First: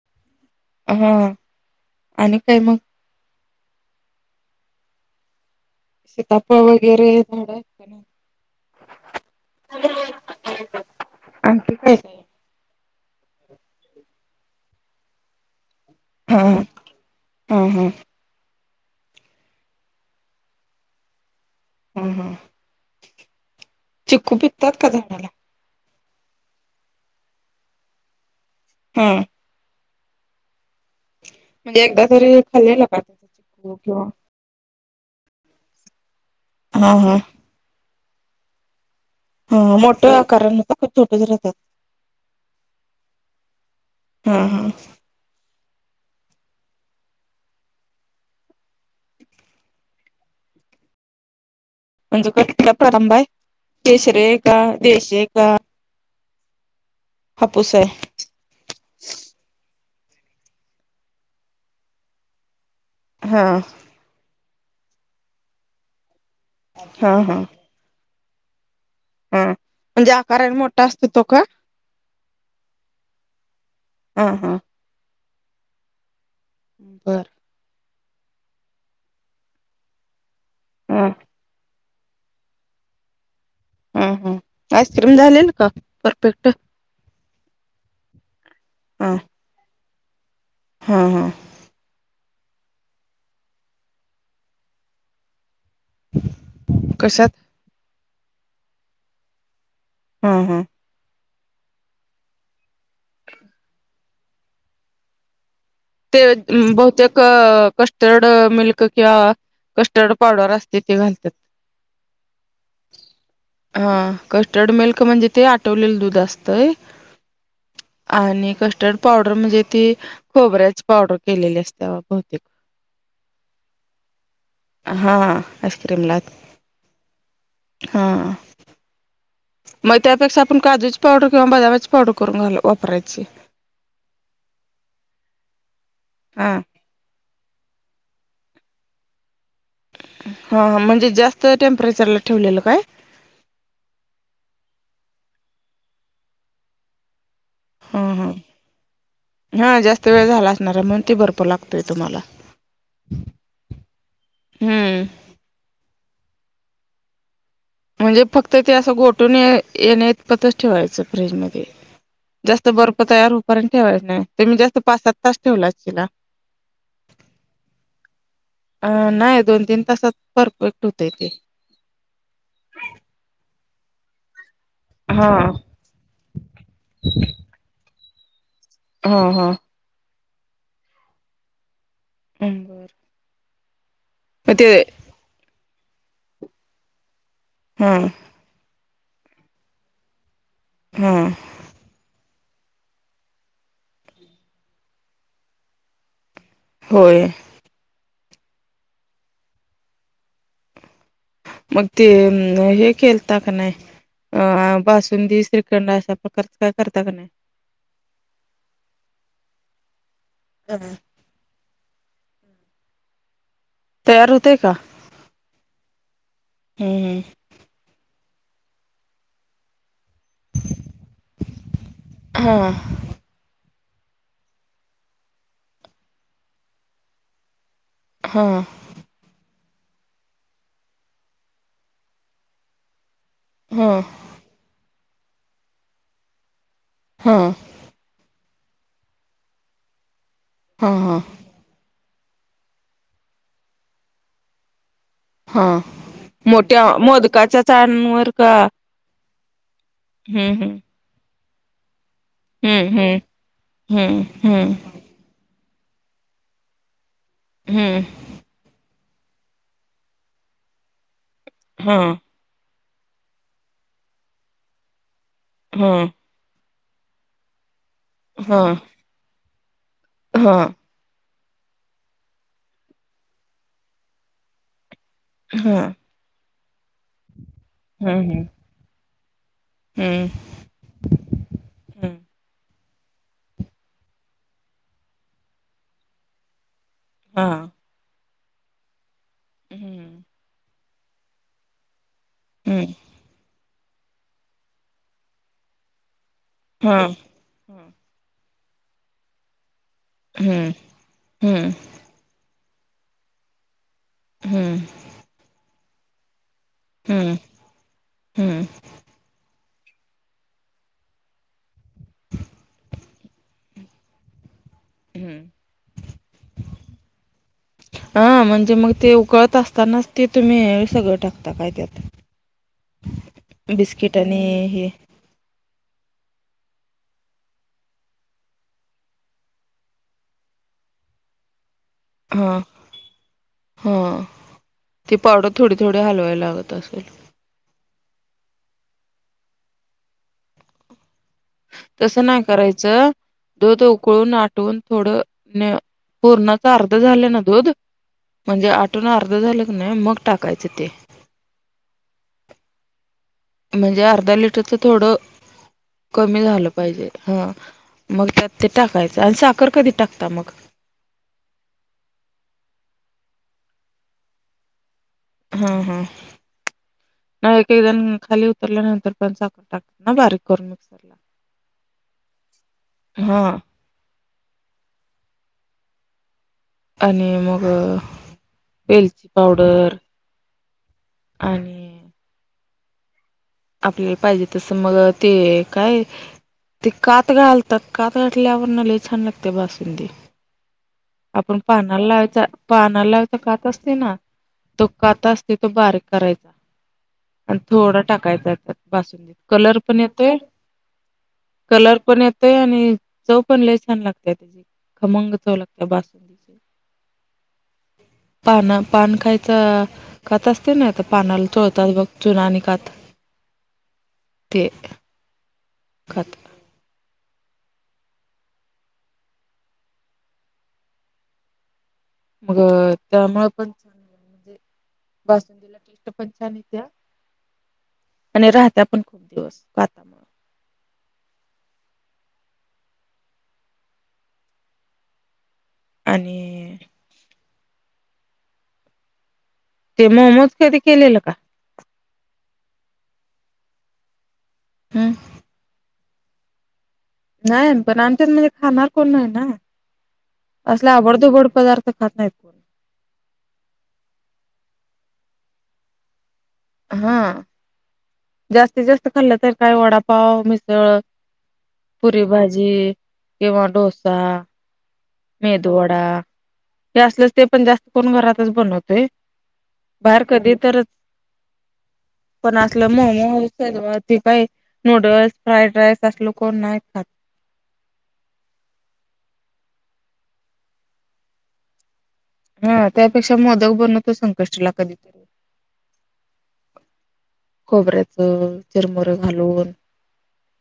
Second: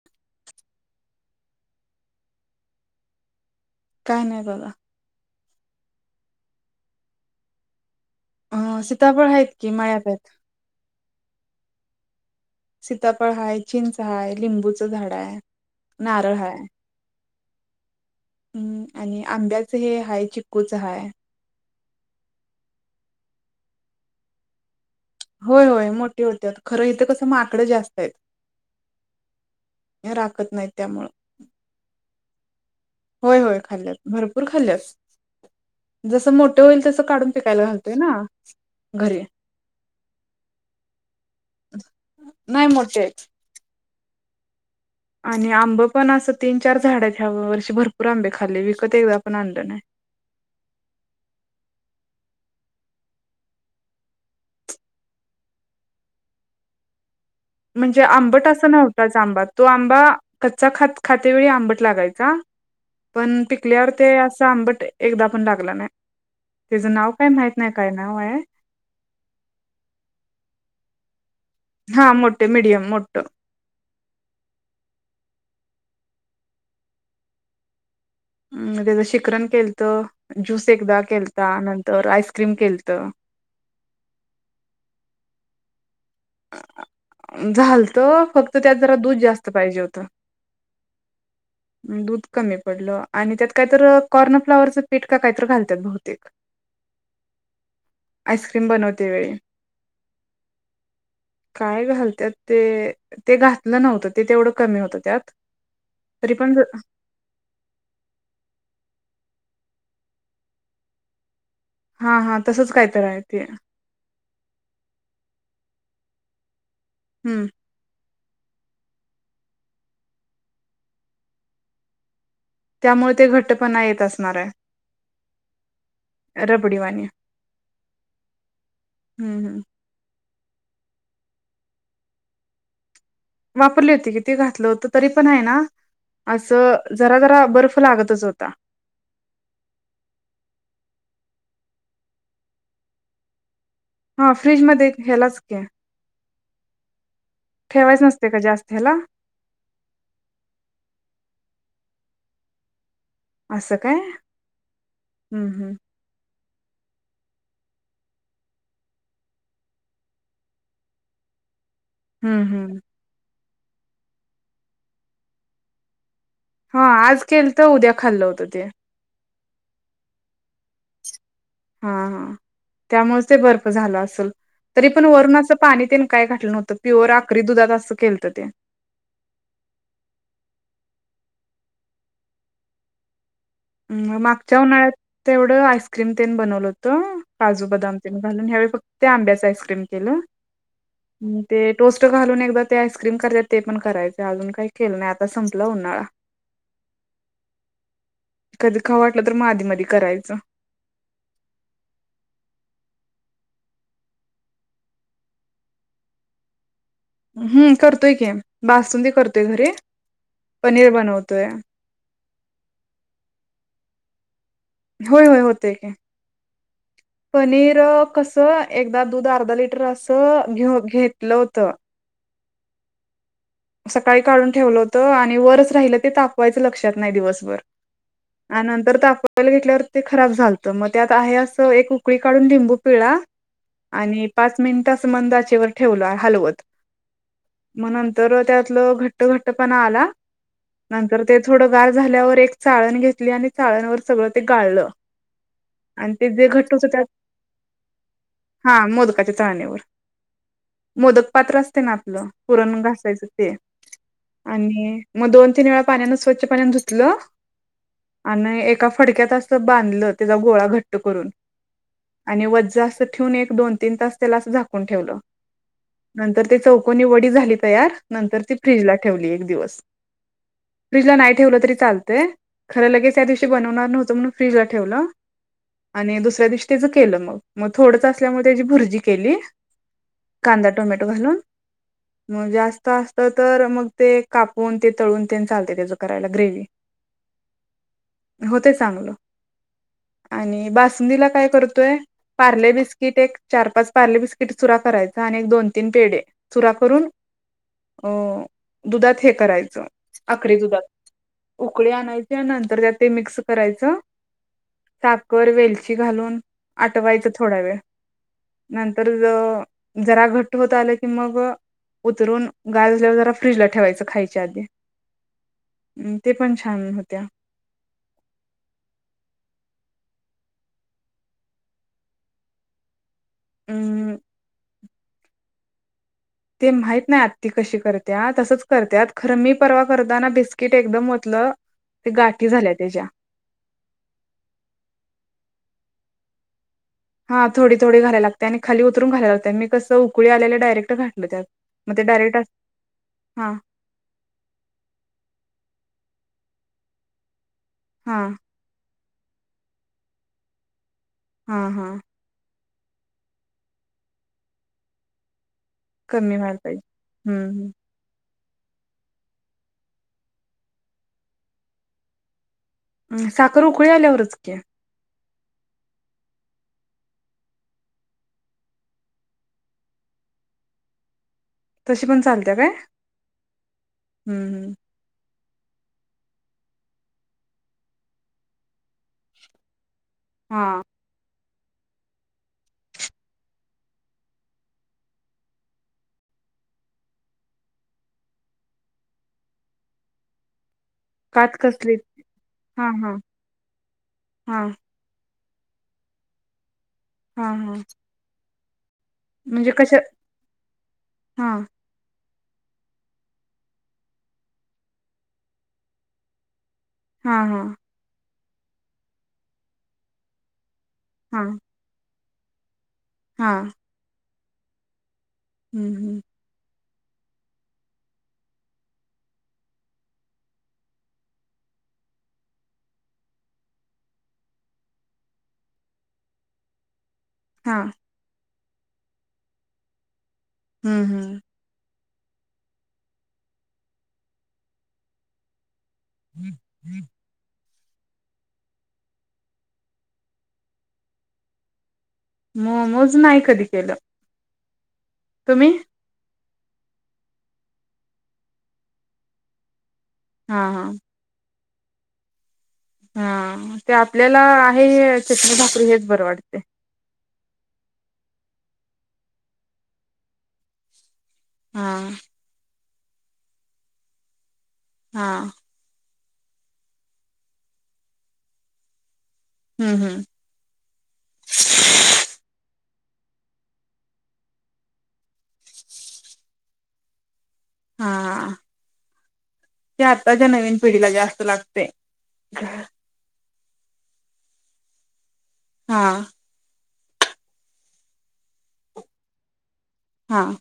[inaudible] हा आणि काय मग काय नाही बघा सीताफळ वगैरे झाड अ सीताफळ आहेत की माळ्यात आहेत आणख का सीतापळ हाय चिंच हाय लिंबूचं झाड आहे नारळ हा हाय हा हा हम्म आणि आंब्याच हे हाय चिकूच हाय हम हम चिक्कू पिकतात का झाडला होय होय मोठे होते खरं इथे कसं माकडं जास्त आहेत हा राखत नाहीत त्यामुळं म्हणजे एकदा तरी खाल्लेलं का त्याचा होय होय चिक्कू खाल्ल्या किंवा भरपूर खाल्ल्यास जस मोठे होईल हा तस हा काढून शिकायला घालतोय ना घरी हा मोठं कारण होत खूप छोट ज राहतात नाही मोठे हां हा आणि आंब पण असं तीन चार झाड आहेत ह्या वर्षी भरपूर आंबे खाल्ली विकत एकदा पण आणलं नाही म्हणजे कटला प्रारंभ आहे केशरी आहे का देशी आहे का हापूस आहे? म्हणजे आंबट असं नव्हताच आंबा तो आंबा कच्चा खात खाते वळी आंबट लागायचा हा पण पिकल्यावर ते असं आंबट एकदा पण लागला नाही तेज हा नाव काय हा माहित नाही काय नाव आहे हा म्हणजे आकारान मोठा असतो तो का हा मोठे मीडियम मोठ हां हां बरं अ त्याचं शिखरन केलत ज्यूस एकदा हा केलता नंतर आईस्क्रीम केलत हम ह आइस्क्रीम झालेल का परफेक्ट झालत फक्त त्यात जरा हा दूध जास्त पाहिजे होतं हा हा दूध कमी पडलं आणि त्यात कायत कॉर्नफ्लाॉवरचं पीठ काय कायतर घालतात बहू कशात? आईस्क्रीम बनवते वेळी हम हम काय घालतत ते ते घातलं नव्हतं ते तेवढं कमी होतं त्यात ते तरी पण बहुतेक कस्टर्ड मिल्क किंवा कस्टर्ड पावडर असते ते घालतात हा हा तसंच काय तर आहे ते हा कस्टर्ड मिल्क म्हणजे ते आठवलेलं दूध असतंय हम्म आणि कस्टर्ड पावडर म्हणजे ती खोबऱ्या पावडर केलेली असते बहुतेक त्यामुळे ते घट्टपणा येत असणार हा आईस्क्रीमला आहे रबडीवानी हा हम् हम् मग त्यापेक्षा आपण काजूची पावडर किंवा बदाममाची पावडर करून घाल वापरायची वापरली होती की. ती घातलं होत तरी पण आहे ना हा असं जरा-जरा बर्फ लागतच होता. हा हा म्हणजे जास्त टेम्परेचरला ठेवलेलं काय हा फ्रीज मध्ये हेलाच की. हा ठेवायच नसतय हा. काय जास्त हेला? हा जास्त वेळ झाला असणार आहे, म्हणून तो बर्फ लागतोय तुम्हाला. असं काय? हम्म. हम् हम्. म्हणजे फक्त ते असं गोटून येण्या इतपतच ठेवायचं फ्रीजमध्ये. हम्म जास्त हम्म बर्फ तयार होईपर्यंत ठेवायच नाही. तूमी जास्त पाच, सात तास ठेवला असचीला? हा आज केलत. उद्या खाल्लं होतं ते. अ नाही. दोन, तीन तासात परफेक्ट होतय ते. हा हा. त्यामुळच ते बर्फ झाल असल. तरी पण हा वरुण पाणी त्याने काय घाटलं नव्हतं. प्युअर आकरी दुधात असं केलतं ते. हा हा. हम बरं. उम म मागच्या उन्हाळ्यात तेवढं आईस्क्रीम तेन बनवलं होतं. काजू हा बदाम तेन घालून. यावेळी फक्त आंब्याचा आईसक्रीम केलं हा ते टोस्ट घालून एकदा ते आईस्क्रीम करत्यात ते पण करायच. अजून काय केलं नाही. आता संपलं उन्हाळा. होय. कधी खाऊ वाटलं तर म आधी मधी करायचं. मग ते हे केलता का नाही? अ बासुंदी, श्रीखंड अशा प्रकारच काय करता का नाही? हम्म करतोय की, बासूनंदी करतोय घरी, पनीर बनवतोय. तयार होतय का? होय-होय होतय की. हम्म पनीर कस अ एकदा दूध अर्धा लिटर असं घेऊ घेतलं होतं. हा. सकाळी काढून ठेवलं होत आणि वरच राहिलं ते तापवायचं लक्षात नाही दिवसभर. हा आणि नंतर ताप यला घेतल्यावर ते खराब झालतं. मग त्यात आहे असं एक उकळी काढून लिंबू पिळला. हा. आणि पाच मिनिटास मंदाचेवर ठेवल हलवत. हम्म. मग नंतर त्यातलं घट्ट-घट्ट पणा आला हा नंतर थोडं गार झाल्यावर एक चाळण घेतली आणि चाळणवर सगळं ते गाळलं. हा आणि ते जे घट होत मोठ्या त्यात मोदकाच्या चाळणीवर हा मोदकाच्या चाळणीवर. हम् हम्. मोदक पात्र असते ना आपलं पुरण हम्म घसायचं ते हम्म आणि मग दोन तीन वेळा पाण्यानं स्वच्छ पाण्यान धुतलं. हम्म. आणि एका फडक्यात अस बांधलं. त्याचा गोळा घट्ट करून. हम्म. आणि वज्ज असं ठेवून एक, दोन, तीन तास त्याला असं झाकून ठेवलं. हम्म. नंतर ते चौकोनी वडी झाली तयार, नंतर ती फ्रीजला ठेवली एक दिवस. हम्म. फ्रीजला नाही ठेवलं तरी चालतय. खरं लगेच त्या दिवशी बनवणार नव्हतं म्हणून फ्रीजला ठेवलं. हम्म. आणि दुसऱ्या दिवशी त्याचं केलं मग मग थोडच हम्म असल्यामुळे त्याची भुर्जी केली. हम्म. कांदा, टोमॅटो घालून म जास्त असत तर मग ते कापून ते तळून ते चालते त्याच करायला ग्रेवी. हा. हो ते चांगलं हम्म आणि बासुंदीला काय करतोय? पार्ले हम्म बिस्किट एक चार- पाच पार्ले बिस्किट चुरा करायचा आणि एक दोन तीन पेढे चुरा हा करून अ दुधात हे करायचं आकडी हम्म दुधात हम्म हम्म उकळी आणायच. त्यानंतर त्या ते मिक्स करायचं. हम्म. साखर वेलची घालून आटवायचं थोड्या वेळ हम्म नंतर तर जरा घट्ट होत आलं की मग‌ उतरून गाजल्यावर जरा फ्रीजला ठेवायचं खायच्या आधी. हम्म म् ते पण छान होत्या. हा म्हणजे मग ते उकळत असताना ते तुम्ही हे सगळं टाकता काय त्यात? अम् बिस्किट आणि हे ते माहीत नाही आत् त कशी करते? तसच करते खरं मी परवा करताना बिस्किट एकदम ओतलं. ते गाठी हा झाल्या त्याच्या हा ती पावडर थोडी थोडी हलवायला लागत असेल. हां थोडी थोडी घालायला लागते आणि खाली उतरून घालायला लागत मी कसं उकळी आल्या डायरेट घाातल त्यात मग ते तसं डायरेक्ट नाही अस करायचं हा दूध उकळून आटवून थोड पूर्णच अर्ध झाले ना दूध हा म्हणजे आटून अर्ध झालं की नाही मग टाकायचं ते. हा हा. म्हणजे अर्धा लिटरच थोडं कमी झालं पाहिजे हा. मग त्यात ते टाकायचं आणि साखर कधी टाकता मग. साखर उकळी आल्यावरच क्या. हम् हम्. न का एकन खाली उतर्रला नंत बण साकटात ना बारीक कोर मिक्सर ला. तशी पण चालत्या काय हा हम्म ह्. आणि मग वेलची पावडर. हा. आणि. आपल्याला पाहिजे तस मग ते काय? ते कात घालतात काात गाठल्यावर ना ल छान लागते बासुंदी. कात आपण कसली पानाला लायच हा पाना हा लावायच खात असते ना हा त. कात असते तो बारीक करायचा हा आणि हा थोडा टाकायचा बासून. म्हणजे कलर कशा पण येतय हा कलर पण येतय आणि. चव पण लय छान लागते त्याची खमंग चव लागते बासुंदीची. हा हा. पाना पान खायचं खात असते ना आता हा पानाला तळतात बघ. चुननी कात. हा. ते हम्म हम्म कात. मग त्यामुळे पण. बासुंदला टेष्ट पंचनीत्या हा. आणि राहत्या पण खूप दिवसाता हम्म हम्म. हम्म आणि हम्म. ते मोमज कधी केलेलं का. म मोज नाही कधी केलं. हम. तुम्ही. नाही पण आमच्या म्हणजे खाणार कोण नाही ना हा हा असल्या आवडदुबड पदार्थ. खात नाही. हा ते आपल्याला आहे चित्र ठाकरी हेच बरं वाटते. हा जास्तीत जास्त खाल्लं तर काय वडापाव मिसळ हा पुरी भाजी किंवा डोसा हा ोडा हे असलच ते पण जास्त करून घरातच बनवत हम्म हम्म बाहेर कधी तरच पण असलं मोमो ते काही नूडल्स फ्राईड राईस असल कोण नाही खात हा. ते आताच्या नवीन पिढीला जास्त लागते. हा त्यापेक्षा मोदक बनण तो संकष्टला कधी. हा. खोबऱ्याच चिरमुरं घालून. हां.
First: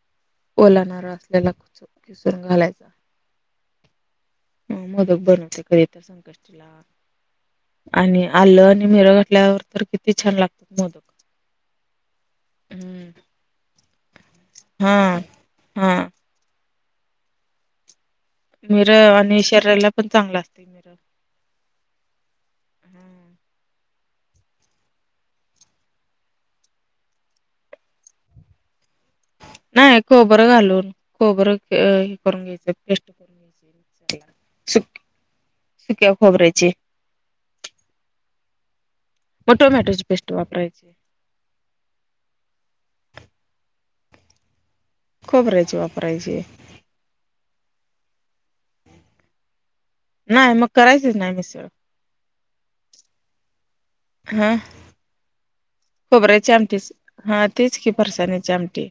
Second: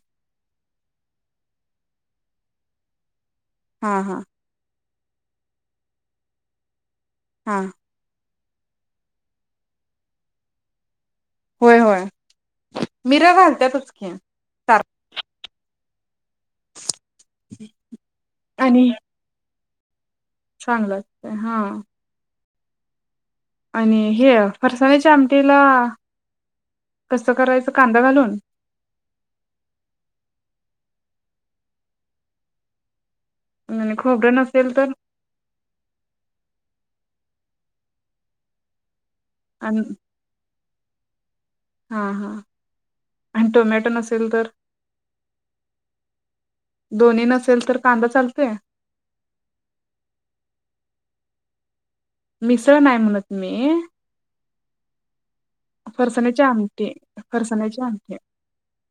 ओलाणारा असलेला कुच किसून घालायचा. हा हा. मोदक बनवते कधी तर संकष्टीला. हां. आणि आलं आणि मर घटल्यावर तर किती छान लागतात मोदक. होय होय मिरा घालत तुचके. हम. हा. ह मीर आणि शरयला पण चांगला असत चांगलं असतय हा हम्म आणि हे फरसाण्याच्या आमटीला कसं करायचं कांदा घालून नाही कोबरं घालून कोबरं हे करून घ्यायचं आणि खोबरं नसेल तर सुक्या खोबरा्यायचे मग आणि टोमॅटोची पेस्ट वापरायची हा हा आणि टोमॅटो नसेल तर खोबरायची वापरायची दोन्ही नसेल तर कांदा चालतोय नाही मग करायचच नाही मिस सगळ मिस्र नाही म्हणत मी हा फरसाण्याची खोबऱ्याचे आमटी हा तेच फरसाण्याची की आमटी फरसाण्याचे आमटे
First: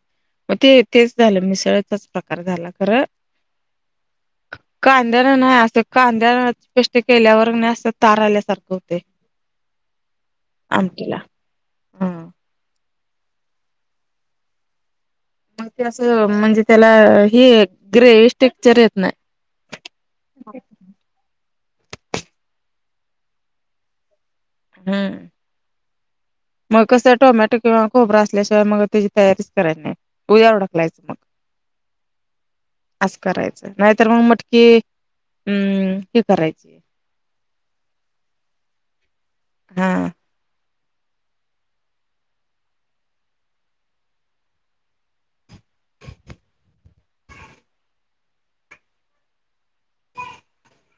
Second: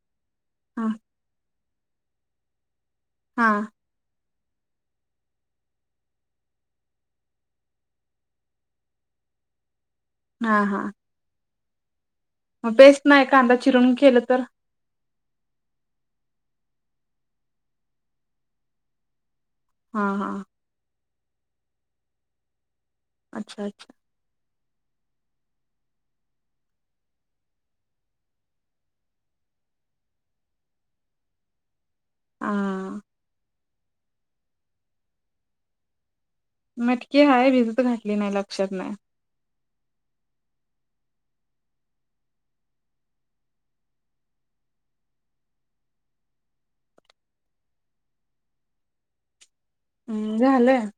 मग ते हा तेच झालं मिसळचाच प्रकार झाला खरं हां [inaudible] कांद्यान नाही असं कांद्या पेष्ट केल्यावर नाही असं तार आल्यासारखं होते [inaudible] हा हा आमटीला हां. मग पेस्ट नाही कांदा चिरून केलं तर मग ते असं म्हणजे त्याला ह ग्रेविस्ेक्चर येत नाही हा हा अच्छा अच्ा हम्म मग कसं टोमॅटो किंवा खोबरा असल्याशिवाय मग त्याची तयारीच कराय नाही उद्या डकलायचं मग ह असं करायचं नाहीतर मग म्हट कि अम् हे करायच मटकी हाय भिजत घातली नाही लक्षात नाही हा हम्म झालं